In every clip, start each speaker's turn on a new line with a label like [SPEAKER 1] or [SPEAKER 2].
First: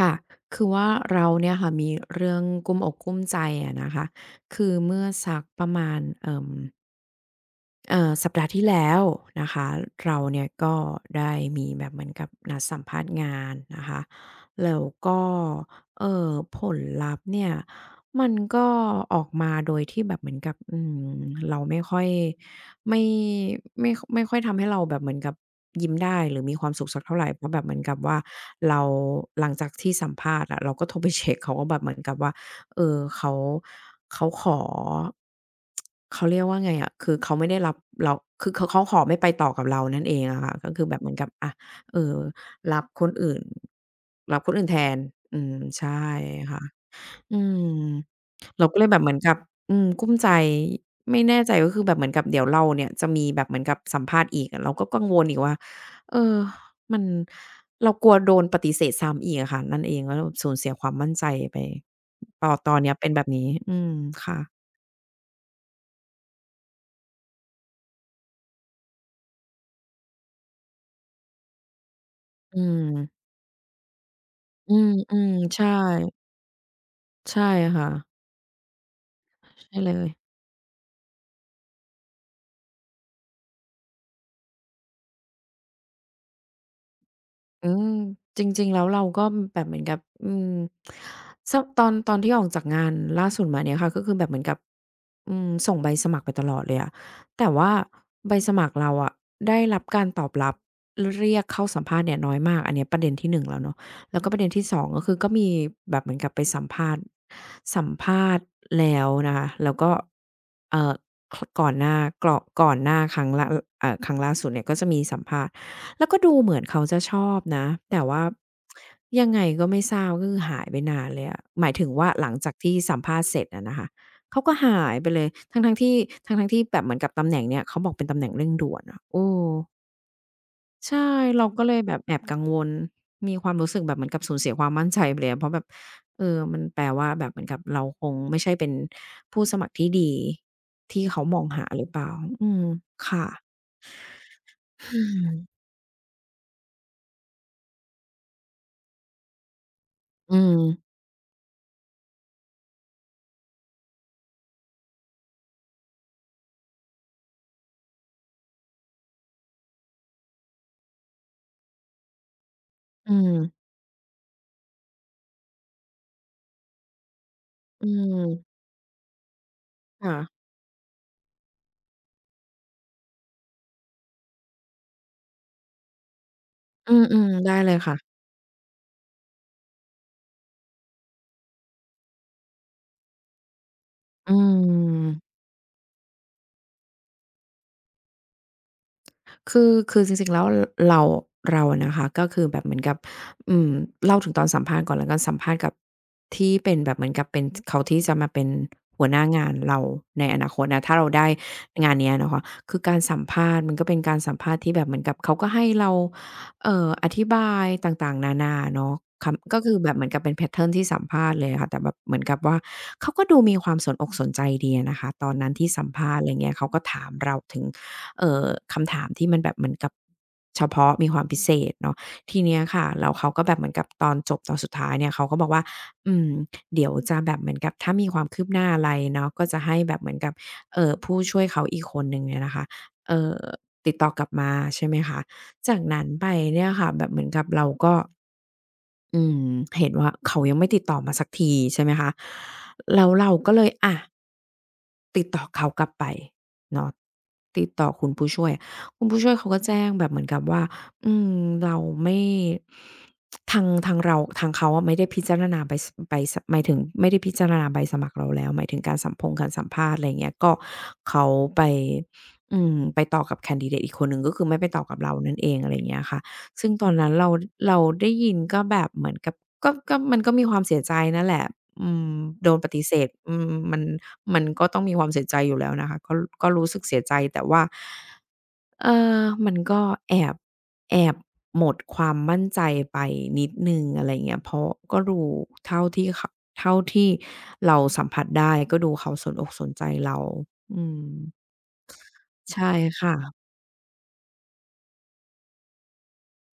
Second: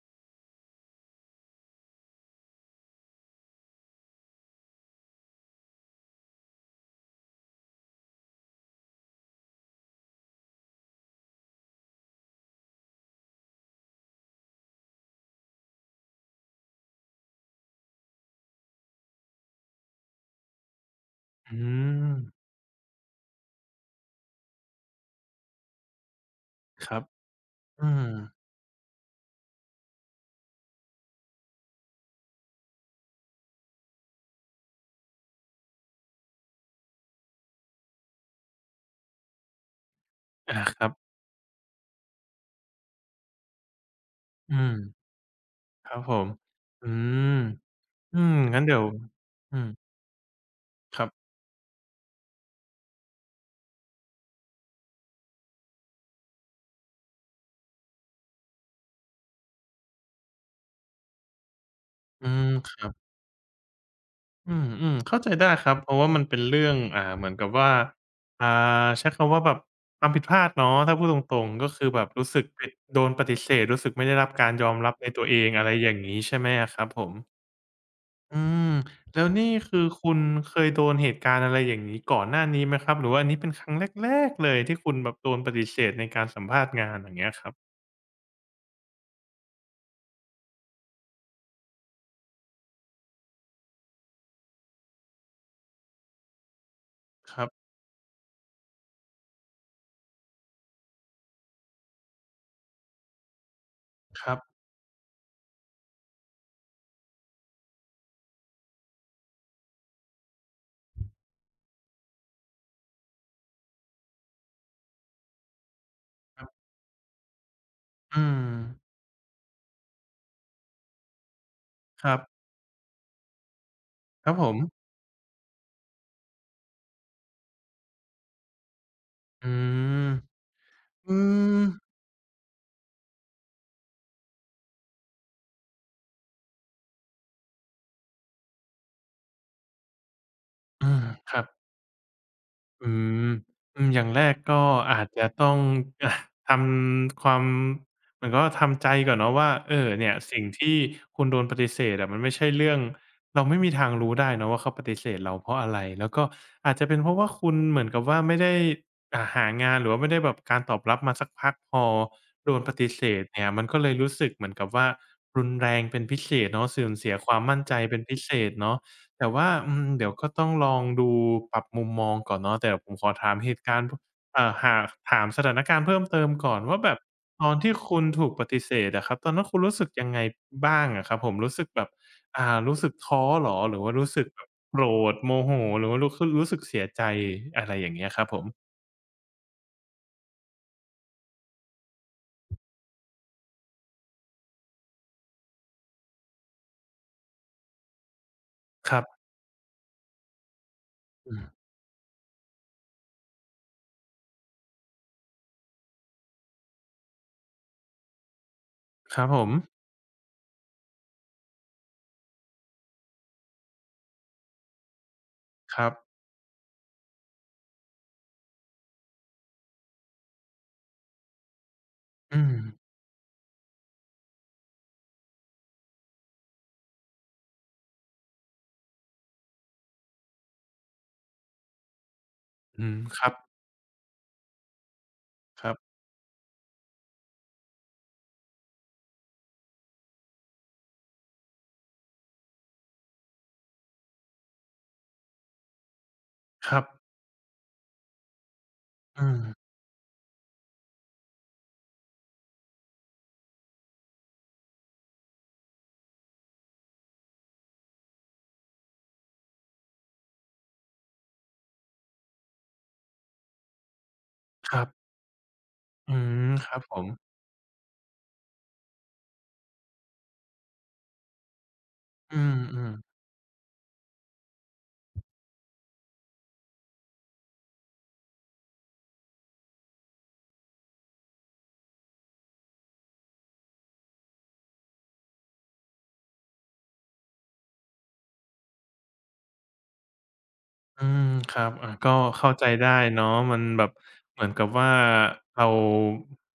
[SPEAKER 1] ค่ะ คือว่าเราเนี่ยค่ะมีเรื่องกลุ้มอกกลุ้มใจอะนะคะ คือเมื่อสักประมาณสัปดาห์ที่แล้วนะคะเราเนี่ยก็ได้มีแบบเหมือนกับนัดสัมภาษณ์งานนะคะแล้วก็เอ่อผลลัพธ์เนี่ยมันก็ออกมาโดยที่แบบเหมือนกับ
[SPEAKER 2] อื
[SPEAKER 1] เราไม่ค่อย
[SPEAKER 2] ม
[SPEAKER 1] ไม่ไม่ไม่ค่อยทำให้เราแบบเหมือนกับยิ้มได้หรือมีความสุ
[SPEAKER 2] ค
[SPEAKER 1] ขสั
[SPEAKER 2] รั
[SPEAKER 1] ก
[SPEAKER 2] บ
[SPEAKER 1] เท่าไหรเพราะแบบเหมือน
[SPEAKER 2] อื
[SPEAKER 1] กับ
[SPEAKER 2] ม
[SPEAKER 1] ว่าเราหลังจากที่สัมภาษณ์อะเราก็โทรไป เช็กเขาก็แบบเหมือนกับว่า เออเขาขอเขาเรียกว่าไงอะคือเขาไม่ได้รับเราคือเขาขอไม่ไปต่อกับเรานั่นเองอะค่ะ
[SPEAKER 2] อา
[SPEAKER 1] ก็
[SPEAKER 2] ค
[SPEAKER 1] คือ
[SPEAKER 2] รับ
[SPEAKER 1] แบบเหมือนกับอะเออรับคนอื่นรับค
[SPEAKER 2] อื
[SPEAKER 1] นอื่นแท
[SPEAKER 2] ม
[SPEAKER 1] นอืม
[SPEAKER 2] ครั
[SPEAKER 1] ใช่
[SPEAKER 2] บผม
[SPEAKER 1] ค่ะ
[SPEAKER 2] อืม
[SPEAKER 1] อืม
[SPEAKER 2] อืมงั้น
[SPEAKER 1] เราก็
[SPEAKER 2] เดี๋ย
[SPEAKER 1] เล
[SPEAKER 2] ว
[SPEAKER 1] ยแบบเหมือนกับ
[SPEAKER 2] อืม
[SPEAKER 1] กลุ้มใจ
[SPEAKER 2] ครับ
[SPEAKER 1] ไม่แน่ใจก็คือแบบเหมือนกับเดี๋ยวเราเนี่ยจะมีแบบเหมือนกับสัมภาษณ์อีกเราก็กังวลอีกว่าเออมันเรากลัวโดนปฏิเสธซ้ำอีกอะค่ะนั่นเองแล้วเราสูญเสียความมั่นใจไป
[SPEAKER 2] อืมค
[SPEAKER 1] ตอน
[SPEAKER 2] รั
[SPEAKER 1] เนี้
[SPEAKER 2] บ
[SPEAKER 1] ยเป็นแบบนี้อืมค่ะ
[SPEAKER 2] อืมๆเข้าใจได้ครับเพราะว่ามันเป็นเรื่องเหมือนกับว่าอ่าใช้คำว่าแบบความผิดพลาดเนาะถ้าพูดตรงๆก็คือแบบรู้สึก
[SPEAKER 1] อื
[SPEAKER 2] ผิด
[SPEAKER 1] ม
[SPEAKER 2] โดนปฏิเสธรู้สึกไม่ได้รับการยอ
[SPEAKER 1] อื
[SPEAKER 2] มรับในตัว
[SPEAKER 1] ม
[SPEAKER 2] เอง
[SPEAKER 1] ๆใช
[SPEAKER 2] อะไรอย่างงี้
[SPEAKER 1] ่
[SPEAKER 2] ใช่ไหมอะครับผม
[SPEAKER 1] ใช่ค่ะ
[SPEAKER 2] อืมแล้วนี่
[SPEAKER 1] ใช่
[SPEAKER 2] คือ
[SPEAKER 1] เลย
[SPEAKER 2] คุณเคยโดนเหตุการณ์อะไรอย่างนี้ก่อนหน้านี้ไหมครับหรือว่าอันนี้เป็นครั้งแรกๆเลยที่คุณแบบโดนปฏิเสธในการสัมภาษณ์งานอย่างเงี้ยครั
[SPEAKER 1] อื
[SPEAKER 2] บ
[SPEAKER 1] มจริงๆแล้วเราก็แบบเหมือนกับสตอนตอนที่ออกจากงานล่าสุดมาเนี่ยค่ะก็คือแบบเหมือนกับส่งใบสมัครไปตลอดเลยอะ
[SPEAKER 2] ครั
[SPEAKER 1] แต่
[SPEAKER 2] บ
[SPEAKER 1] ว่าใบสมัครเราอะได้รับการตอบรับเรียกเข้าสัมภาษณ์เนี่ยน้อยมากอันเนี้ยประเด็นที่หนึ่งแล้วเนาะแล้ว
[SPEAKER 2] ค
[SPEAKER 1] ก็ป
[SPEAKER 2] รับ
[SPEAKER 1] ระเด็นที่สองก็คือก็มีแบบเหมือนกับไปสัมภาษณ์สัมภาษณ์แล้วนะคะแล้วก็เอ่อคก่อนหน้ากรอก่อนหน้าครั้งล่าครั้งล่าสุดเนี่ยก็จะมีสัมภาษณ์ แล้วก็ดู
[SPEAKER 2] ครั
[SPEAKER 1] เหมือน
[SPEAKER 2] บ
[SPEAKER 1] เขาจะชอบนะ แต่ว่า
[SPEAKER 2] อืม
[SPEAKER 1] ยังไงก็ไม่ทราบก็คือหายไปนานเลยอะหมายถึง
[SPEAKER 2] ค
[SPEAKER 1] ว่า
[SPEAKER 2] รับ
[SPEAKER 1] หลังจากที่สัมภาษณ์เสร็จอะนะคะ
[SPEAKER 2] ครับ
[SPEAKER 1] เขา
[SPEAKER 2] ผ
[SPEAKER 1] ก็หา
[SPEAKER 2] ม
[SPEAKER 1] ยไปเลยทั้งๆที่ทั้งๆที่แบบเหมือนกับตำแหน่งเนี่ยเขาบอกเป็นตำแหน่งเร่งด่วนอะเออ
[SPEAKER 2] อืม
[SPEAKER 1] ใช่
[SPEAKER 2] อื
[SPEAKER 1] เรา
[SPEAKER 2] ม
[SPEAKER 1] ก็เลยแบบแอบกังวล มีความรู้สึกแบบเหมือนกับสูญเสียความมั่นใจไปเลยอะเพราะแบบมันแปลว่าแบบเหมือนกับเราคงไม่ใช่เป็นผู้สมัครที่ดี
[SPEAKER 2] อื
[SPEAKER 1] ที่
[SPEAKER 2] ม
[SPEAKER 1] เขา
[SPEAKER 2] ค
[SPEAKER 1] ม
[SPEAKER 2] รั
[SPEAKER 1] อ
[SPEAKER 2] บ
[SPEAKER 1] งหาหรือเปล่าอืม
[SPEAKER 2] อืม
[SPEAKER 1] ค่ะ
[SPEAKER 2] อืมอย่างแรกก็อาจจะต้อง อ่าทำความเหมือนกับว่าทำใจก่อนเนาะว่าเออเนี่ย
[SPEAKER 1] อื
[SPEAKER 2] สิ่ง
[SPEAKER 1] ม
[SPEAKER 2] ที่คุณโดนปฏิเสธอะมันไม่ใช่เรื่องเราไม่มีทางรู้ได้เนาะว่าเขาปฏิเสธเราเพราะอะไรแล้วก็อาจจะเป็นเพราะว่าคุณเหมือนกับว่าไม่ได้หางานหรือว่าไม่ได้แบบการตอบรับมาสักพักพอโดนปฏิเส
[SPEAKER 1] อืม
[SPEAKER 2] ธ
[SPEAKER 1] อื
[SPEAKER 2] เนี่ยมั
[SPEAKER 1] ม
[SPEAKER 2] นก็เลยรู้สึกเหมือนกับว่ารุนแรงเป็นพิเศษเนาะเสื่อมเสียความมั่นใจ
[SPEAKER 1] อื
[SPEAKER 2] เป็นพิเศษ
[SPEAKER 1] ม
[SPEAKER 2] เนาะ แต่ว่าอืมเดี๋ยว
[SPEAKER 1] ค่ะ
[SPEAKER 2] ก็ต้องลองดูปรับมุมมองก่อนเนาะแต่ผมขอถามเหตุการณ์พหากถามสถานการณ์เพิ่มเติมก่อนว่า
[SPEAKER 1] อื
[SPEAKER 2] แบบ
[SPEAKER 1] มๆ
[SPEAKER 2] ตอ
[SPEAKER 1] ได้
[SPEAKER 2] น
[SPEAKER 1] เล
[SPEAKER 2] ที่
[SPEAKER 1] ย
[SPEAKER 2] คุณ
[SPEAKER 1] ค่ะ
[SPEAKER 2] ถูกปฏิเสธอะครับตอนนั้นคุณรู้สึกยังไงบ้างอะครับผมรู้สึกแบบรู้สึกท้อเหรอหรือว่ารู้สึก
[SPEAKER 1] อื
[SPEAKER 2] แบบโกรธโม
[SPEAKER 1] ม
[SPEAKER 2] โหหรือว่ารู้คือรู้สึกเสียใจอะไรอย่างเงี้ยครับผม
[SPEAKER 1] คือจริงๆแล้วเราเราอะนะคะก็คือแบบเหมือนกับอืมเล่าถึงตอนสัมภาษณ์ก่อนแล้วกันสัมภาษณ์กับที่เป็นแบบเหมือนกับเป็นเขาที่จะมาเป็น
[SPEAKER 2] ครั
[SPEAKER 1] หั
[SPEAKER 2] บ
[SPEAKER 1] วหน้างานเราในอนาคตนะถ้าเราได้
[SPEAKER 2] อืม
[SPEAKER 1] งานเนี้ยนะคะคือการสัมภาษณ์มันก็เป็นการสัมภาษณ์ที่แบบเหมือนกับเขาก็ให้เราอธิบายต่างๆนานาเนาะ
[SPEAKER 2] ครับผม
[SPEAKER 1] คำก็คือแบบเหมือนกับเป็นแพตเทิร์นที่สัมภาษณ์เลยอะค่ะแต่แบบเหมือนกับว่าเขาก็ดูมีความสนอกสนใจดีอะนะคะตอนนั้นที่
[SPEAKER 2] ค
[SPEAKER 1] สัม
[SPEAKER 2] รับ
[SPEAKER 1] ภาษณ์อะไรเงี้ยเขาก็ถามเราถึง เอ่อคำถามที่มันแบบเหมือนกับเฉพาะมีความพิเศษเนาะที
[SPEAKER 2] อืม
[SPEAKER 1] เนี้ยค่ะแล้วเขาก็แบบเหมือนกับตอนจบตอนสุดท้ายเนี่ยเขาก็บอกว่าอืมเดี๋ยวจะแบบเหมือนกับถ้ามีความคืบหน้าอะไรเนาะก็จะให้แบบเหมือนกับผู้ช่วยเขาอีกคนหนึ่งเนี่ยนะคะ
[SPEAKER 2] อืมค
[SPEAKER 1] เอ่
[SPEAKER 2] รับ
[SPEAKER 1] อติดต่อกลับมาใช่ไหมคะ
[SPEAKER 2] ครั
[SPEAKER 1] จา
[SPEAKER 2] บ
[SPEAKER 1] กนั้นไปเนี่ยค่ะแบบเหมือนกับเราก็อืมเห็นว่าเขายังไม่ติดต่อมาสักทีใช่ไหมคะแล้วเราก็เลยอะ ติดต่อเขากลับไป
[SPEAKER 2] ครับ
[SPEAKER 1] เนาะติดต่อคุณผู้
[SPEAKER 2] อื
[SPEAKER 1] ช่วย
[SPEAKER 2] ม
[SPEAKER 1] เขาก็แจ้งแบบเหมือนกับว่าอืมเราไม่ทางเขาอะไม่ได้พิจารณาใบสใบสหมายถึงไม่ได้พิจารณาใบสมัครเราแล้วหมายถึงการสัมภาษณ์อะไรอย่างเงี้ยก็เขาไปไปต่อกับแคนดิเดตอีกคนหนึ่งก็คือไม่ไป
[SPEAKER 2] ค
[SPEAKER 1] ต่
[SPEAKER 2] รั
[SPEAKER 1] อกับ
[SPEAKER 2] บ
[SPEAKER 1] เรานั่นเองอะไรอย่างเงี้ย
[SPEAKER 2] อื
[SPEAKER 1] ค่ะ
[SPEAKER 2] มค
[SPEAKER 1] ซึ่ง
[SPEAKER 2] รับ
[SPEAKER 1] ตอน
[SPEAKER 2] ผม
[SPEAKER 1] นั้นเราได้ยินก็แบบเหมือนกับก็มันก็มีความเสียใจนั่นแหละอืม
[SPEAKER 2] อื
[SPEAKER 1] โดนปฏิเส
[SPEAKER 2] ม
[SPEAKER 1] ธ
[SPEAKER 2] ๆ
[SPEAKER 1] มันก็ต้องมีความเสียใจอยู่แล้วนะคะก็ก็รู้สึกเสียใจแต่ว่าเอ่อมันก็แอบแอบหมดความมั่นใจไปนิดหนึ่งอะไรอย่างเงี้ยเพราะก็ดูเท่าที่ขเท่าที่เราสัมผัสได้ก็ดูเขาสนอกสนใจเราอื
[SPEAKER 2] อื
[SPEAKER 1] ม
[SPEAKER 2] มครับก็เข้า
[SPEAKER 1] ใช่
[SPEAKER 2] ใจได้
[SPEAKER 1] ค่ะ
[SPEAKER 2] เนาะมันแบบเหมือนกับว่าเรา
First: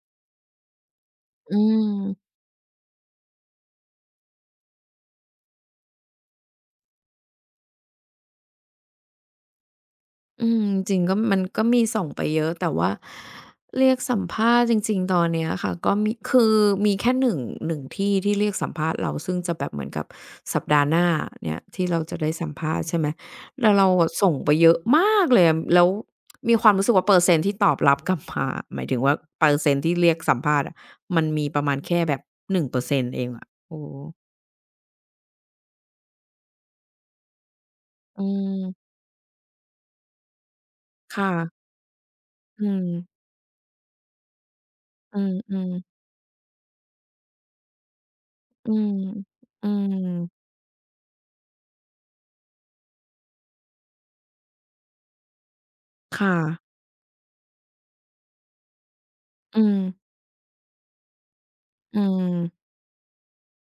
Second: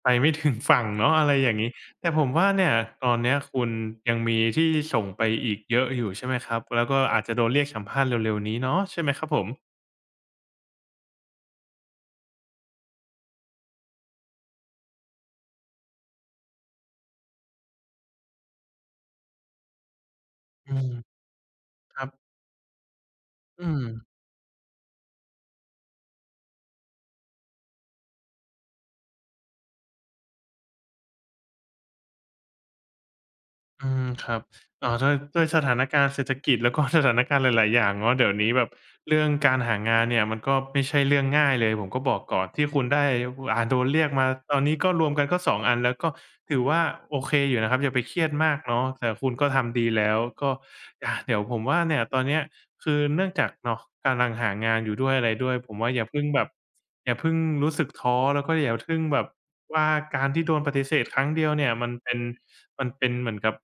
[SPEAKER 2] ไปไม่ถึงฝั่งเนาะ อะไรอย่า
[SPEAKER 1] อื
[SPEAKER 2] งงี้
[SPEAKER 1] ม
[SPEAKER 2] แต่ผมว่าเนี่ยตอนเนี้ยคุณยังมีที่ส่งไปอีกเยอะอยู่ใช่ไหมครับแล้วก็อาจจะโดนเรียกสัมภาษณ์เร็วๆนี้เนาะใช่ไหมครับผม
[SPEAKER 1] อืมจริงๆก็มันก็มีส่งไปเยอะแต่ว่าเรียกสัมภาษณ์จริงๆตอนเนี้ยค่ะก็มีคือมีแค่หนึ่งหนึ่งที่ที่เรียกสัมภาษณ์เราซึ่งจะแบบเหมือนกับสัป
[SPEAKER 2] อื
[SPEAKER 1] ดาห์
[SPEAKER 2] ม
[SPEAKER 1] หน้าเนี่ยที่
[SPEAKER 2] ค
[SPEAKER 1] เรา
[SPEAKER 2] รับ
[SPEAKER 1] จะได้สัมภาษณ์ใช่ไหม
[SPEAKER 2] อื
[SPEAKER 1] แล้วเราอะ
[SPEAKER 2] ม
[SPEAKER 1] ส่งไปเยอะมากเลยอะแล้วมีความรู้สึกว่าเปอร์เซ็นต์ที่ตอบรับกลับมาหมายถึงว่าเปอร์เซ็นต์ที่เรียกสัมภาษณ์อะมันมีประมาณแค่แบบ1%เปอร์เซ็นต์เองอะโอ้
[SPEAKER 2] อื
[SPEAKER 1] โฮ
[SPEAKER 2] มครับอ๋อด้วยสถานการณ์เศรษฐกิจแล้วก็ สถานการณ์หลายๆอย่างเนาะ
[SPEAKER 1] อื
[SPEAKER 2] เดี๋ยวนี้แบบ
[SPEAKER 1] ม
[SPEAKER 2] เรื่องการหางานเนี่ยมันก็ไม่ใช่
[SPEAKER 1] ค
[SPEAKER 2] เรื่องง่ายเล
[SPEAKER 1] ่ะ
[SPEAKER 2] ยผมก็บอกก่อน
[SPEAKER 1] อื
[SPEAKER 2] ที่คุณได้
[SPEAKER 1] ม
[SPEAKER 2] โดนเรียกมาตอนนี้ก็รวม
[SPEAKER 1] อื
[SPEAKER 2] กันก็สองอันแล้ว
[SPEAKER 1] ม
[SPEAKER 2] ก็ถือว่าโอเคอยู่นะครับอย่าไปเครียดมาก
[SPEAKER 1] ๆอื
[SPEAKER 2] เนาะ
[SPEAKER 1] ม
[SPEAKER 2] แต่คุณก็
[SPEAKER 1] อื
[SPEAKER 2] ทำดี
[SPEAKER 1] ม
[SPEAKER 2] แล้วก็เดี๋ยวผมว่าเนี่ยตอนเนี้ยคือเนื่องจากเนาะกำลังหางานอยู่ด้วยอะไรด้วยผมว่าอย่าเพิ่ง
[SPEAKER 1] ค่ะ
[SPEAKER 2] แบบ อย่าเพิ่งรู้สึกท้อแล้วก็อย่าเพิ่งแบบ
[SPEAKER 1] อืม
[SPEAKER 2] ว่าการที่โดนปฏิเสธครั้งเดียวเนี่ยมัน
[SPEAKER 1] อื
[SPEAKER 2] เป็น
[SPEAKER 1] ม
[SPEAKER 2] มันเป็นเหมือนกับ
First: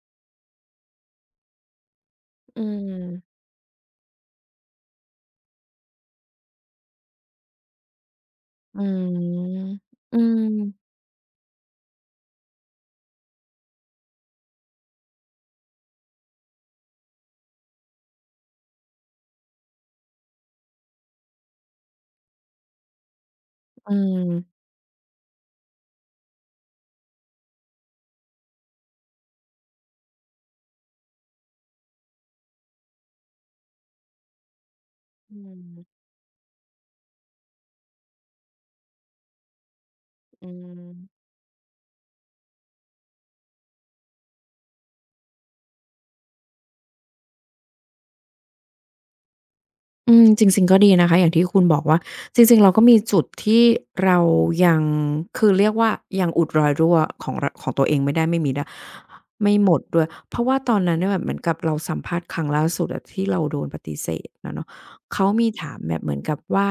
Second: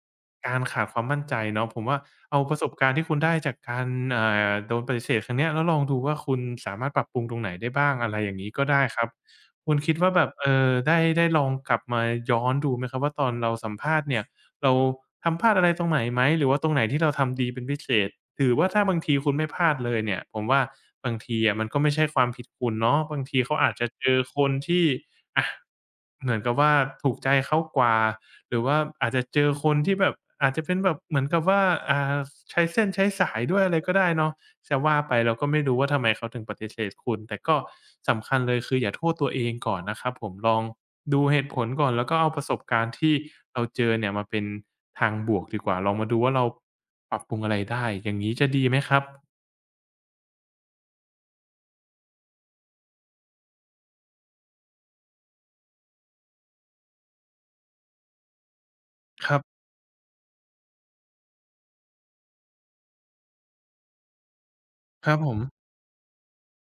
[SPEAKER 2] การขาดความมั่นใจเนาะผมว่าเอาประ
[SPEAKER 1] อื
[SPEAKER 2] สบการณ์ที่คุณได้
[SPEAKER 1] ม
[SPEAKER 2] จากการอ่โดนปฏิเสธครั้งเนี้ยแล้วลองดูว่าคุณสามารถปรับปรุงตรงไหนได้บ้างอะไรอย่างงี้ก็
[SPEAKER 1] อื
[SPEAKER 2] ได้ครับ
[SPEAKER 1] ม
[SPEAKER 2] คุณคิดว่า
[SPEAKER 1] อื
[SPEAKER 2] แบบ
[SPEAKER 1] ม
[SPEAKER 2] ได้ลองกลับมาย้อนดูไหมครับว่าตอนเราสัมภาษณ์เนี่ย เราทำพลาดอะไรตรงไหนไหมหรือว่าตรงไหนที่เราทำดีเป็นพิเศษถือว่าถ้าบางทีคุณไม่พลาดเลยเนี่ยผมว่าบางทีอะมันก็ไม่ใช่ความผิดคุณเนาะบางทีเขาอาจจะ
[SPEAKER 1] อื
[SPEAKER 2] เจอคน
[SPEAKER 1] ม
[SPEAKER 2] ที่อะเหมือนกับว่าถูกใจเขากว่าหรือว่าอาจจะเจอคนที่แบบอาจจะเป็นแบบเหมือนกับว่าอ่าใช้เส้นใช้สายด้วยอะไรก็ได้เนาะ จะว่าไปเรา
[SPEAKER 1] อื
[SPEAKER 2] ก็ไม่
[SPEAKER 1] ม
[SPEAKER 2] รู้ว่าทำไมเขาถึงปฏิเสธคุณแต่ก็สำคัญเลยคืออย่าโทษตัวเองก่อนนะครับผม
[SPEAKER 1] อื
[SPEAKER 2] ลอง
[SPEAKER 1] ม
[SPEAKER 2] ดูเหตุผลก่อนแล้วก็เอาประสบการณ์ที่เราเจอเนี่ยมาเป็นทางบวกดีกว่าลองมาดูว่าเราปรับปรุงอะไรได้อย่างงี้จะดีไหมครับ
[SPEAKER 1] อืมจริงๆก็ดีนะคะอย่างที่คุณบอกว่าจริงๆเราก็มีจุดที่เรายังคือเรียกว่ายังอุดรอยรั่วของรของตัวเองไม่ได้ไม่มิดอะ
[SPEAKER 2] ครั
[SPEAKER 1] ไม่
[SPEAKER 2] บ
[SPEAKER 1] หมดด้วยเพราะว่าตอนนั้นเนี่ยแบบเหมือนกับเราสัมภาษณ์ครั้งล่าสุดอะที่เราโดนปฏิเสธอะเนาะ
[SPEAKER 2] ครับ
[SPEAKER 1] เขา
[SPEAKER 2] ผม
[SPEAKER 1] มีถามแบบเหมือนกับว่า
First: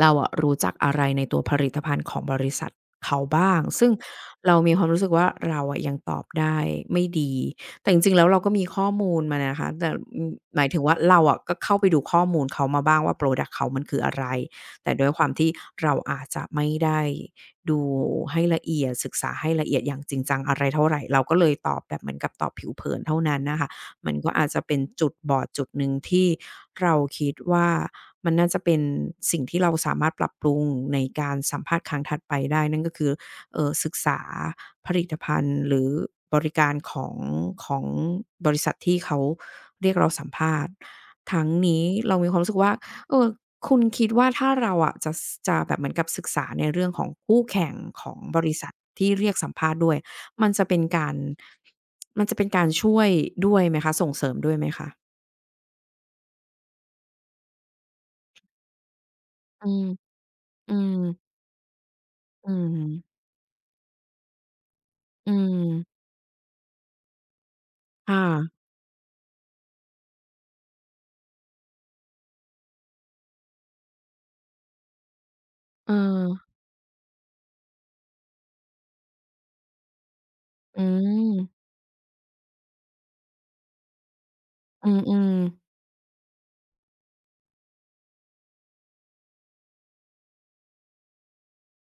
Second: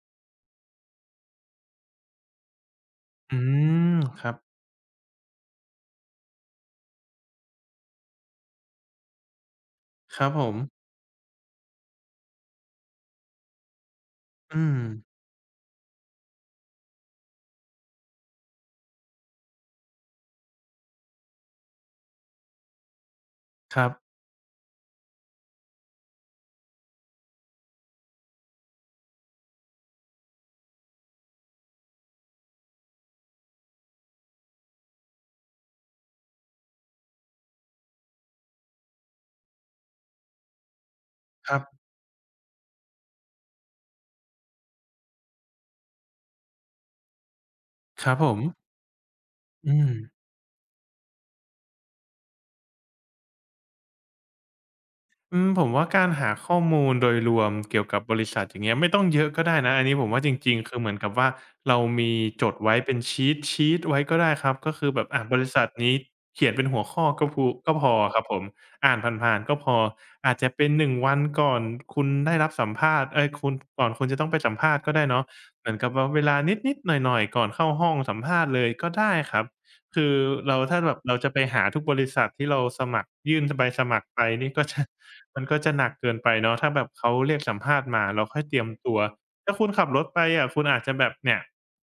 [SPEAKER 1] เราอะรู้จักอะไรในตัวผลิตภัณฑ์ของบริษัทเขา
[SPEAKER 2] อื
[SPEAKER 1] บ้างซึ่ง
[SPEAKER 2] มครับ
[SPEAKER 1] เรามีความรู้สึกว่าเราอะยังตอบได้ไม่ดี แต่จริงๆแล้วเราก็มีข้อมูลมานะคะแต่
[SPEAKER 2] ค
[SPEAKER 1] อื
[SPEAKER 2] รั
[SPEAKER 1] ม
[SPEAKER 2] บผม
[SPEAKER 1] หมายถึงว่าเราอะก็เข้าไปดูข้อมูลเขามาบ้างว่าพรอดักต์เขามันคืออะไร
[SPEAKER 2] อืม
[SPEAKER 1] แต่ด้วยความที่เราอาจจะไม่ได้ดูให้ละเอียดศึกษาให้ละเอียดอย่างจริงจังอะไรเท่าไรเราก็เลยตอบแบบเหมือนกับตอบผิวเผินเท่านั้นน่ะค่ะ
[SPEAKER 2] ครั
[SPEAKER 1] มัน
[SPEAKER 2] บ
[SPEAKER 1] ก็อาจจะเป็นจุดบอดจุดหนึ่งที่เราคิดว่ามันน่าจะเป็นสิ่งที่เราสามารถปรับปรุงในการสัมภาษณ์ครั้งถัดไปได้นั่นก็คือศึกษา ผลิตภัณฑ์หรือบริการของของบริษัทที่เขาเรียกเราสัมภาษณ์ทั้ง
[SPEAKER 2] ครับ
[SPEAKER 1] นี้เรามีความรู้สึกว่าเออคุณคิดว่าถ้าเราอะจะสจะแบบเหมือนกับศึกษาในเรื่องของคู่แข่งข
[SPEAKER 2] ค
[SPEAKER 1] อ
[SPEAKER 2] รับ
[SPEAKER 1] ง
[SPEAKER 2] ผ
[SPEAKER 1] บ
[SPEAKER 2] ม
[SPEAKER 1] ริษัทที่เรียกสัมภาษ
[SPEAKER 2] อื
[SPEAKER 1] ณ์ด้
[SPEAKER 2] ม
[SPEAKER 1] วยมันจะเป็นการมันจะเป็นการช่วยด้วยไหมคะส่งเสริมด้วยไหมคะ
[SPEAKER 2] อืมผมว่าการหาข้อมูลโดยรวมเกี่ยวกับบริษัทอย่างเงี้ยไม่ต้องเยอะก็ได้
[SPEAKER 1] อื
[SPEAKER 2] นะ
[SPEAKER 1] ม
[SPEAKER 2] อันนี้ผมว่าจริงๆ
[SPEAKER 1] อื
[SPEAKER 2] คือเห
[SPEAKER 1] ม
[SPEAKER 2] มือนกับว่าเรามีจ
[SPEAKER 1] อื
[SPEAKER 2] ด
[SPEAKER 1] ม
[SPEAKER 2] ไว้เป็นชีตไว้ก็ได้ครับก็คือแบบ
[SPEAKER 1] อื
[SPEAKER 2] บริษัทนี้
[SPEAKER 1] ม
[SPEAKER 2] เขียนเป็นหัวข้อก็พอค
[SPEAKER 1] ค่ะ
[SPEAKER 2] รับผมอ่านผ่านๆก็พออาจจะเป็น1วันก่อนคุณได้รับสัมภาษณ์เอ๊ยคุณก่อนคุณจะต้องไปสัมภาษณ์ก็ได้เนาะเหมือนกั
[SPEAKER 1] เอ
[SPEAKER 2] บ
[SPEAKER 1] อ
[SPEAKER 2] ว่าเวลานิดๆหน่อยๆก่อนเข้าห้องสัมภาษณ์เลยก็ได้ครับคือเราถ้า
[SPEAKER 1] อื
[SPEAKER 2] แบบเราจะไปหา
[SPEAKER 1] ม
[SPEAKER 2] ทุกบริษัทที่เราสมัครยื่นใบสมัครไปนี่ก็จะ
[SPEAKER 1] อืม
[SPEAKER 2] มันก็จะหนักเกินไปเนาะถ้าแบบเขาเรียกสัมภาษณ์มาเราค่อยเตรียมตัวถ้าคุณขับรถไปอะคุณอาจจะแบบเนี่ย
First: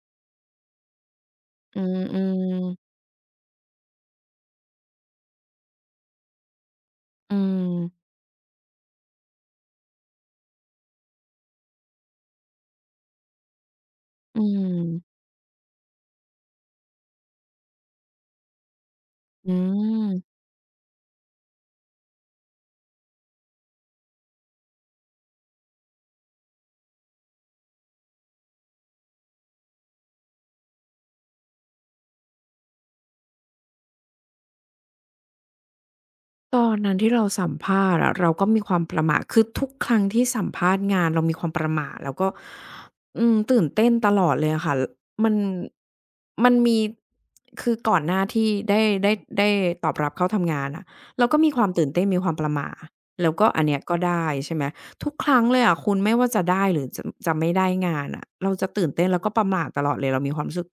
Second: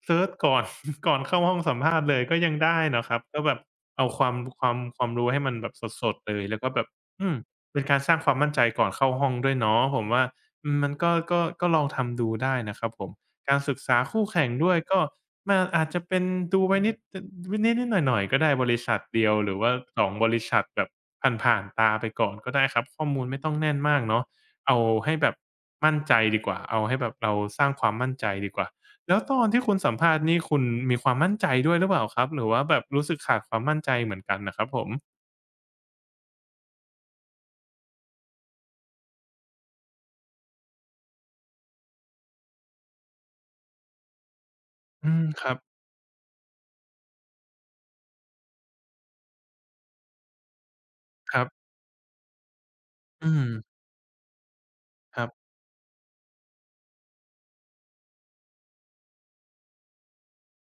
[SPEAKER 2] เซิร์ชก่อน ก่อนเข้าห้อง
[SPEAKER 1] ๆ
[SPEAKER 2] สั
[SPEAKER 1] อื
[SPEAKER 2] มภาษณ์เลยก็ยัง
[SPEAKER 1] มๆ
[SPEAKER 2] ได้เนาะครับก็แบบเอาความรู้ให้มันแบบสดๆเลยแล้วก็แบบอื
[SPEAKER 1] อื
[SPEAKER 2] มเป็นการ
[SPEAKER 1] ม
[SPEAKER 2] สร้างความมั่นใจก่อนเข้าห้องด้วยเนาะผมว่าอืมมันก็ลองทำดูได้นะครับผมการศึกษาคู่
[SPEAKER 1] อื
[SPEAKER 2] แข่งด้วยก็
[SPEAKER 1] ม
[SPEAKER 2] มาอาจจะเป็นดูไว้นิดๆหน่อยๆก็ได้บริษัทเดียวห
[SPEAKER 1] อื
[SPEAKER 2] รือว่าสองบ
[SPEAKER 1] ม
[SPEAKER 2] ริษัทแบบผ่านๆตาไปก่อนก็ได้ครับข้อมูลไม่ต้องแน่นมากเนาะเอาให้แบบมั่นใจดีกว่าเอาให้แบบเราสร้างความมั่นใจดีกว่าแล้วตอนที่คุณสัมภาษณ์นี่คุณมีความมั่นใจด้วยหรือเปล่าครับหรือว่าแบบรู้สึกขาดความมั่นใจเหมือนกันน่ะครับผม
[SPEAKER 1] ตอนนั้นที่เราสัมภาษณ์อะเราก็มีความประหม่าคือทุกครั้งที่สัมภาษณ์งานเรามีความประหม่าแล้วก็อืมตื่นเต้นตลอดเลยอะค่ะล
[SPEAKER 2] อืม
[SPEAKER 1] มัน
[SPEAKER 2] ครับ
[SPEAKER 1] มันมีคือก่อนหน้าที่ได้ได้ได้ตอบรับเข้าทำงานอะเรา
[SPEAKER 2] ค
[SPEAKER 1] ก็
[SPEAKER 2] รั
[SPEAKER 1] มีควา
[SPEAKER 2] บ
[SPEAKER 1] มตื่นเต้นมีความประหม่า
[SPEAKER 2] อื
[SPEAKER 1] แล้ว
[SPEAKER 2] ม
[SPEAKER 1] ก็อันเนี้ยก็ได้ใช่ไหม ทุก
[SPEAKER 2] ค
[SPEAKER 1] ค
[SPEAKER 2] รับ
[SPEAKER 1] รั้งเลยอะคุณไม่ว่าจะได้หรือจะจะไม่ได้งานอะเราจะตื่นเต้นแล้วก็ประหม่าตลอดเลยเรามีความรู้สึก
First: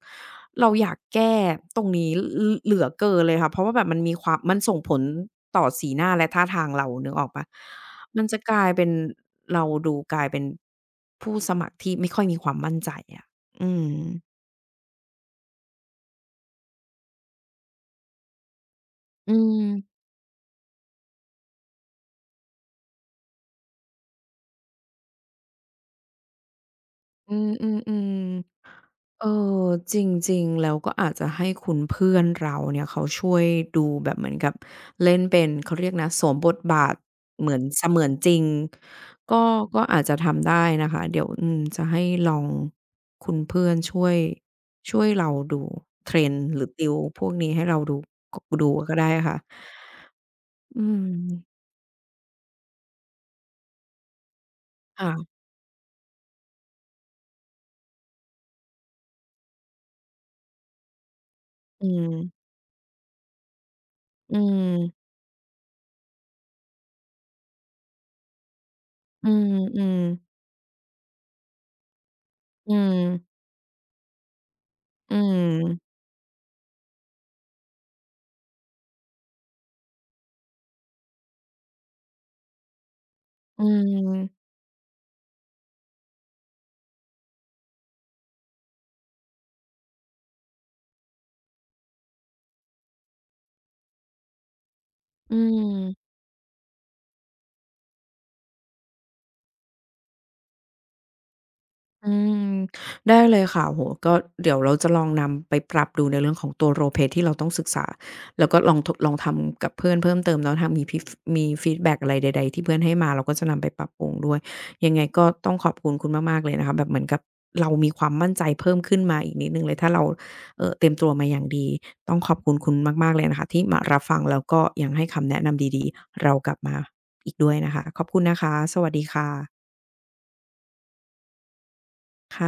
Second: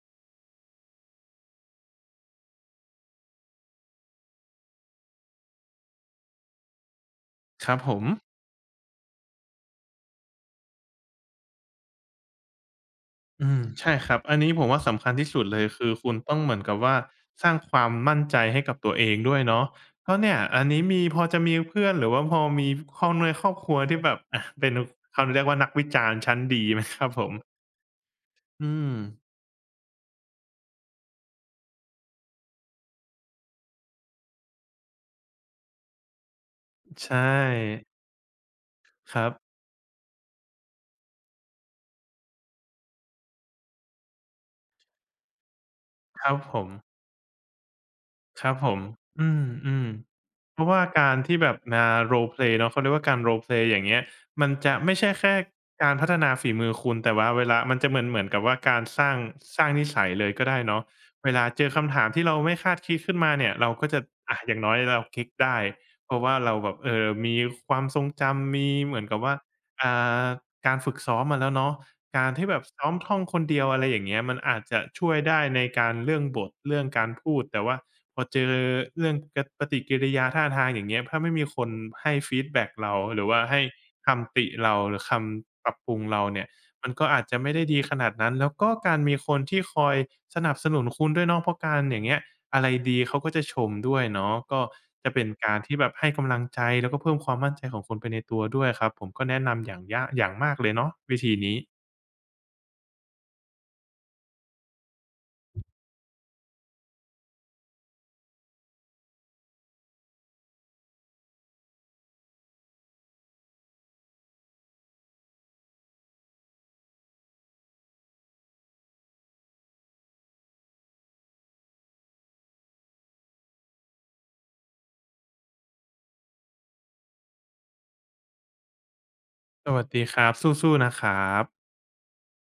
[SPEAKER 1] เราอยากแก้ตรงนี้ลเหลือเกินเลยค่ะเพราะว่าแบบมันมีความมันส่งผลต่อสีหน้าและท่าทางเรานึกออกเปล่า
[SPEAKER 2] ครับผม
[SPEAKER 1] มันจะกลายเป็นเราดูกลายเป็นผู้สมัครที่ไม่ค่อยมีความมั่นใจอะ
[SPEAKER 2] อืม
[SPEAKER 1] อื
[SPEAKER 2] ใช่
[SPEAKER 1] ม
[SPEAKER 2] ครับอันนี้ผมว่าสำคัญที่สุดเลยคือคุณต้องเหมือนกับว่าสร้างความมั่นใจให้กับตัวเอง
[SPEAKER 1] อื
[SPEAKER 2] ด้วย
[SPEAKER 1] ม
[SPEAKER 2] เนาะเพราะเนี่ยอันนี้มีพอจะมีเพื่อนหรือว่าพอมีคนในครอบครัวที่แบบอะเป็นเขาเรียกว่านักวิจารณ์ชั้นดีไหมครับผ
[SPEAKER 1] อื
[SPEAKER 2] ม
[SPEAKER 1] มอืมอืม
[SPEAKER 2] อืม
[SPEAKER 1] เออจริงๆแล้วก็อาจจะให้คุณเพื่อนเราเนี่ยเขาช่วยดูแบบเหมือนกับเล่นเป็นเขาเรียกนะสวมบทบาท
[SPEAKER 2] ใช
[SPEAKER 1] เหมือนเส
[SPEAKER 2] ่
[SPEAKER 1] มือนจริง
[SPEAKER 2] ครับ
[SPEAKER 1] ก็ก็อาจจะทำได้นะคะเดี๋ยวอืมจะให้ลองคุณเพื่อนช่วยช่วยเราดูเทรร
[SPEAKER 2] ค
[SPEAKER 1] น
[SPEAKER 2] รับ
[SPEAKER 1] ด์
[SPEAKER 2] ผ
[SPEAKER 1] หรือ
[SPEAKER 2] ม
[SPEAKER 1] ติวพวกนี้ให้เราดูก
[SPEAKER 2] ครับ
[SPEAKER 1] ดู
[SPEAKER 2] ผม
[SPEAKER 1] ก็ได้
[SPEAKER 2] อื
[SPEAKER 1] ค่ะ
[SPEAKER 2] มอืมเพราะ
[SPEAKER 1] อื
[SPEAKER 2] ว่า
[SPEAKER 1] ม
[SPEAKER 2] การที่แบบมา role play เนาะเขาเรียกว่าการ role play อย่างเงี้ยมันจะไม่ใช่
[SPEAKER 1] ค่ะ
[SPEAKER 2] แค่การพัฒนาฝีมือคุณแต่ว่าเวลามันจะเหมือนกับว่าการสร้างนิสัยเลยก็ได้เนาะเวลาเจอ
[SPEAKER 1] อื
[SPEAKER 2] คำถามที่เรา
[SPEAKER 1] ม
[SPEAKER 2] ไม่คาดคิดขึ้นมาเนี่ยเราก็จะ
[SPEAKER 1] อื
[SPEAKER 2] อะอย่างน้อยเรา
[SPEAKER 1] ม
[SPEAKER 2] คลิกได้เพราะว่าเราแบบมีความทรงจำมีเหมือนกับ
[SPEAKER 1] อื
[SPEAKER 2] ว่าอ่า
[SPEAKER 1] ม
[SPEAKER 2] การฝึกซ้อมมาแล้วเนาะ การที่แบบ
[SPEAKER 1] อื
[SPEAKER 2] ซ้อม
[SPEAKER 1] ม
[SPEAKER 2] ท่องคนเดียวอะไรอย่างเงี้ยมันอาจจะช่ว
[SPEAKER 1] อื
[SPEAKER 2] ยได้ในกา
[SPEAKER 1] ม
[SPEAKER 2] รเรื่องบทเรื่องการพูดแต่ว่าพอเจอเรื่องกะปฏิกิริยาท่าทางอย่างเงี้ยถ้าไม่มีคนให้ฟีดแบ็กเราหรือว่าให้
[SPEAKER 1] อืมอื
[SPEAKER 2] คำ
[SPEAKER 1] ม
[SPEAKER 2] ติเราหรือคำปรับปรุงเราเนี่ยมันก็อาจจะไม่ได้ดีขนาดนั้นแล้วก็การมีคนที่คอยสนับสนุนคุณด้วยเนาะเพราะการอย่างเงี้ยอะไรดีเขาก็จะชมด้วยเนาะก็จะเป็น
[SPEAKER 1] อื
[SPEAKER 2] การที่แบบให้
[SPEAKER 1] ม
[SPEAKER 2] กำลังใจแล้วก็เพิ่มความมั่นใจของคุณไปในตัวด้วยครับผมก็แนะนำอย่างอย่างมากเลยเนาะวิธีนี้
[SPEAKER 1] อืมได้เลยค่ะโอ้โฮก็เดี๋ยวเราจะลองนำไปปรับดูในเรื่องของตัว role play ที่เราต้องศึกษาแล้วก็ลองทลองทำกับเพื่อนเพิ่มเติมเนาะถ้ามีพิฟมีฟีดแบ็กอะไรใดๆที่เพื่อนให้มาเราก็จะนำไปปรับปรุงด้วยยังไงก็ต้องขอบคุณคุณมากๆเลยนะคะแบบเหมือนกับเรามีความมั่นใจเพิ่มขึ้นมาอีกนิดหนึ่งเลยถ้าเราเตรียมตัวมาอย่างดีต้องขอบคุณคุณมากๆเลยนะคะที่มารับฟังแล้วก็ยังให้คำแนะนำดีๆเรากลับมาอีกด้วยนะคะขอบคุณนะคะสวัสดีค่ะ
[SPEAKER 2] สวัสดีครับสู้ๆนะครับ
[SPEAKER 1] ค่ะ